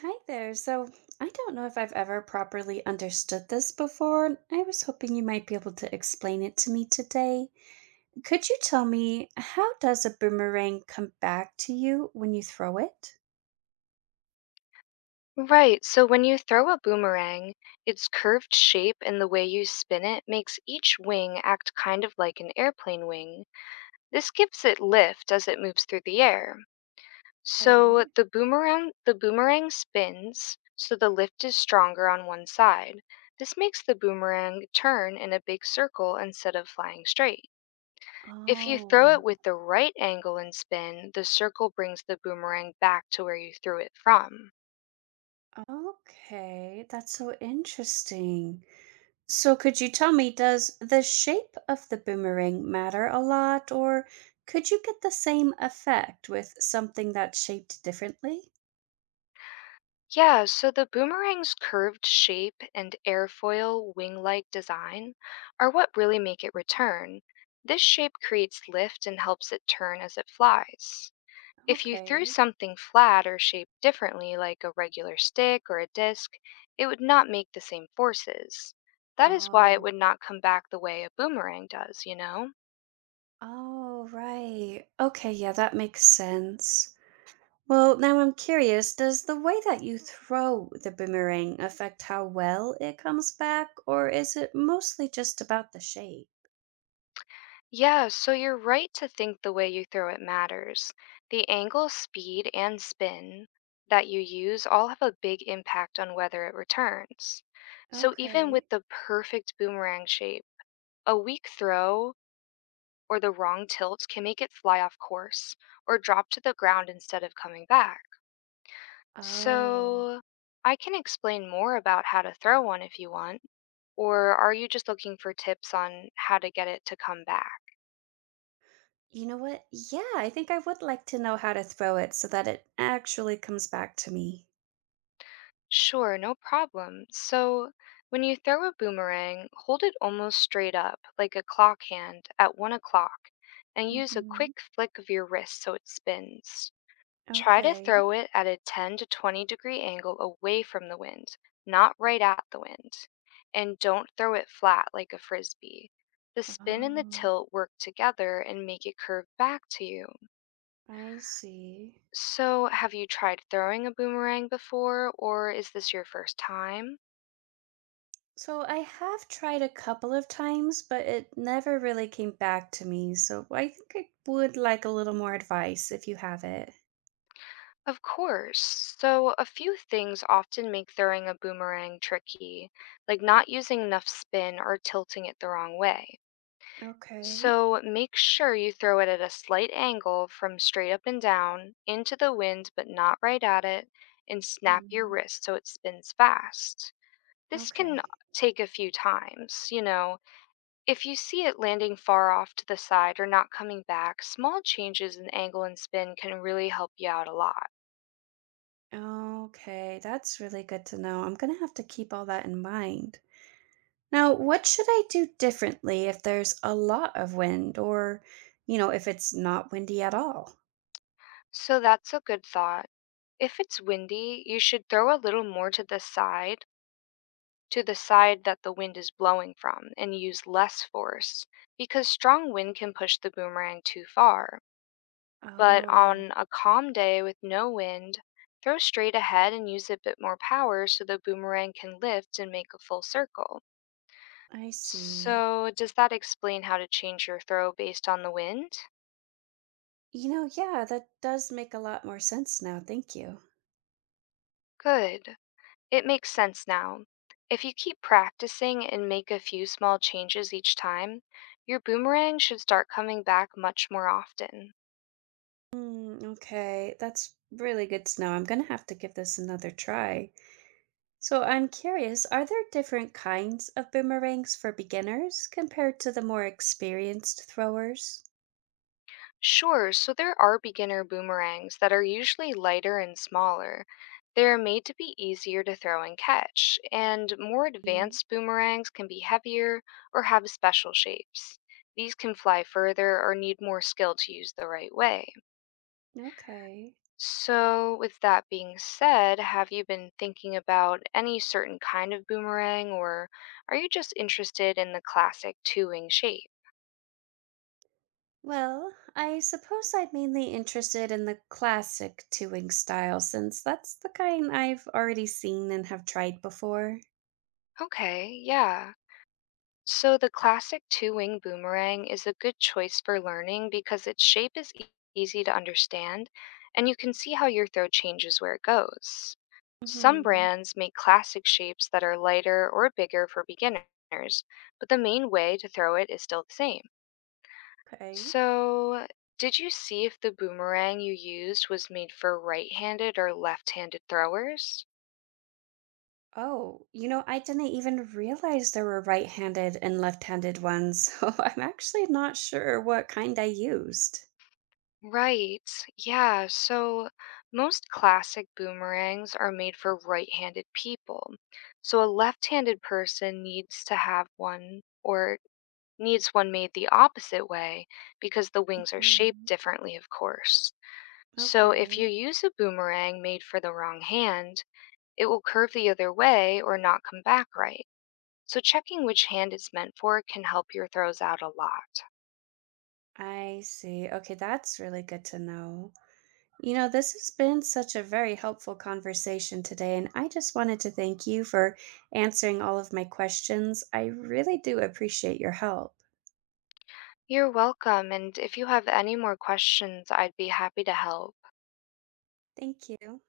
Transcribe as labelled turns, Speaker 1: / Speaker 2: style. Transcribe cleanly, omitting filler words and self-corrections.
Speaker 1: Hi there. So, I don't know if I've ever properly understood this before. And I was hoping you might be able to explain it to me today. Could you tell me, how does a boomerang come back to you when you throw it?
Speaker 2: Right, so when you throw a boomerang, its curved shape and the way you spin it makes each wing act kind of like an airplane wing. This gives it lift as it moves through the air.
Speaker 1: Right.
Speaker 2: So the boomerang spins, so the lift is stronger on one side. This makes the boomerang turn in a big circle instead of flying straight. If you throw it
Speaker 1: Oh,
Speaker 2: with the right angle and spin, the circle brings the boomerang back to where you threw it from.
Speaker 1: okay. That's so interesting. So, could you tell me, does the shape of the boomerang matter a lot, or could you get the same effect with something that's shaped differently?
Speaker 2: Yeah, so the boomerang's curved shape and airfoil wing like design are what really make it return. This shape creates lift and helps it turn as it flies. If you threw
Speaker 1: Okay.
Speaker 2: something flat or shaped differently, like a regular stick or a disc, it would not make the same forces. That is why it
Speaker 1: Oh,
Speaker 2: would not come back the way a boomerang does, you know?
Speaker 1: oh, right. Okay, yeah, that makes sense. Well, now I'm curious, does the way that you throw the boomerang affect how well it comes back, or is it mostly just about the shape?
Speaker 2: Yeah, so you're right to think the way you throw it matters. The angle, speed, and spin that you use all have a big impact on whether it returns. So even
Speaker 1: Okay.
Speaker 2: with the perfect boomerang shape, a weak throw or the wrong tilt can make it fly off course or drop to the ground instead of coming back.
Speaker 1: Oh.
Speaker 2: So I can explain more about how to throw one if you want, or are you just looking for tips on how to get it to come back?
Speaker 1: You know what? Yeah, I think I would like to know how to throw it so that it actually comes back to me.
Speaker 2: Sure, no problem. So, when you throw a boomerang, hold it almost straight up, like a clock hand, at 1 o'clock, and use a
Speaker 1: Mm-hmm.
Speaker 2: quick flick of your wrist so it spins. Try to
Speaker 1: Okay.
Speaker 2: throw it at a 10 to 20 degree angle away from the wind, not right at the wind. And don't throw it flat like a frisbee. The spin and the
Speaker 1: Oh,
Speaker 2: tilt work together and make it curve back to you.
Speaker 1: I see.
Speaker 2: So, have you tried throwing a boomerang before, or is this your first time?
Speaker 1: So I have tried a couple of times, but it never really came back to me. So I think I would like a little more advice if you have it.
Speaker 2: Of course. So, a few things often make throwing a boomerang tricky, like not using enough spin or tilting it the wrong way.
Speaker 1: Okay.
Speaker 2: So, make sure you throw it at a slight angle from straight up and down, into the wind but not right at it, and snap your
Speaker 1: Hmm.
Speaker 2: wrist so it spins fast. This can
Speaker 1: Okay.
Speaker 2: take a few times. If you see it landing far off to the side or not coming back, small changes in angle and spin can really help you out a lot.
Speaker 1: Okay, that's really good to know. I'm gonna have to keep all that in mind. Now, what should I do differently if there's a lot of wind or, if it's not windy at all?
Speaker 2: So that's a good thought. If it's windy, you should throw a little more to the side that the wind is blowing from, and use less force, because strong wind can push the boomerang too far. But
Speaker 1: Oh,
Speaker 2: on a calm day with no wind, throw straight ahead and use a bit more power so the boomerang can lift and make a full circle.
Speaker 1: I see.
Speaker 2: So, does that explain how to change your throw based on the wind?
Speaker 1: Yeah, that does make a lot more sense now. Thank you.
Speaker 2: Good. It makes sense now. If you keep practicing and make a few small changes each time, your boomerang should start coming back much more often.
Speaker 1: Mm, okay, that's really good to know. I'm gonna have to give this another try. So I'm curious, are there different kinds of boomerangs for beginners compared to the more experienced throwers?
Speaker 2: Sure, so there are beginner boomerangs that are usually lighter and smaller. They're made to be easier to throw and catch, and more
Speaker 1: Mm,
Speaker 2: advanced boomerangs can be heavier or have special shapes. These can fly further or need more skill to use the right way.
Speaker 1: okay.
Speaker 2: So, with that being said, have you been thinking about any certain kind of boomerang, or are you just interested in the classic two wing shape?
Speaker 1: Well, I suppose I'm mainly interested in the classic two-wing style since that's the kind I've already seen and have tried before.
Speaker 2: Okay, yeah. So, the classic two wing boomerang is a good choice for learning because its shape is easy to understand and you can see how your throw changes where it goes. Some
Speaker 1: Hmm.
Speaker 2: brands make classic shapes that are lighter or bigger for beginners, but the main way to throw it is still the same.
Speaker 1: Okay.
Speaker 2: So, did you see if the boomerang you used was made for right-handed or left-handed throwers?
Speaker 1: Oh, I didn't even realize there were right-handed and left-handed ones, so I'm actually not sure what kind I used.
Speaker 2: Right. Yeah, so most classic boomerangs are made for right-handed people. So a left-handed person needs to have one or needs one made the opposite way because the wings are shaped
Speaker 1: Mhm.
Speaker 2: differently, of course. So if
Speaker 1: Okay,
Speaker 2: you use a boomerang made for the wrong hand, it will curve the other way or not come back right. So checking which hand it's meant for can help your throws out a lot.
Speaker 1: I see. Okay, that's really good to know. This has been such a very helpful conversation today, and I just wanted to thank you for answering all of my questions. I really do appreciate your help.
Speaker 2: You're welcome, and if you have any more questions, I'd be happy to help.
Speaker 1: Thank you.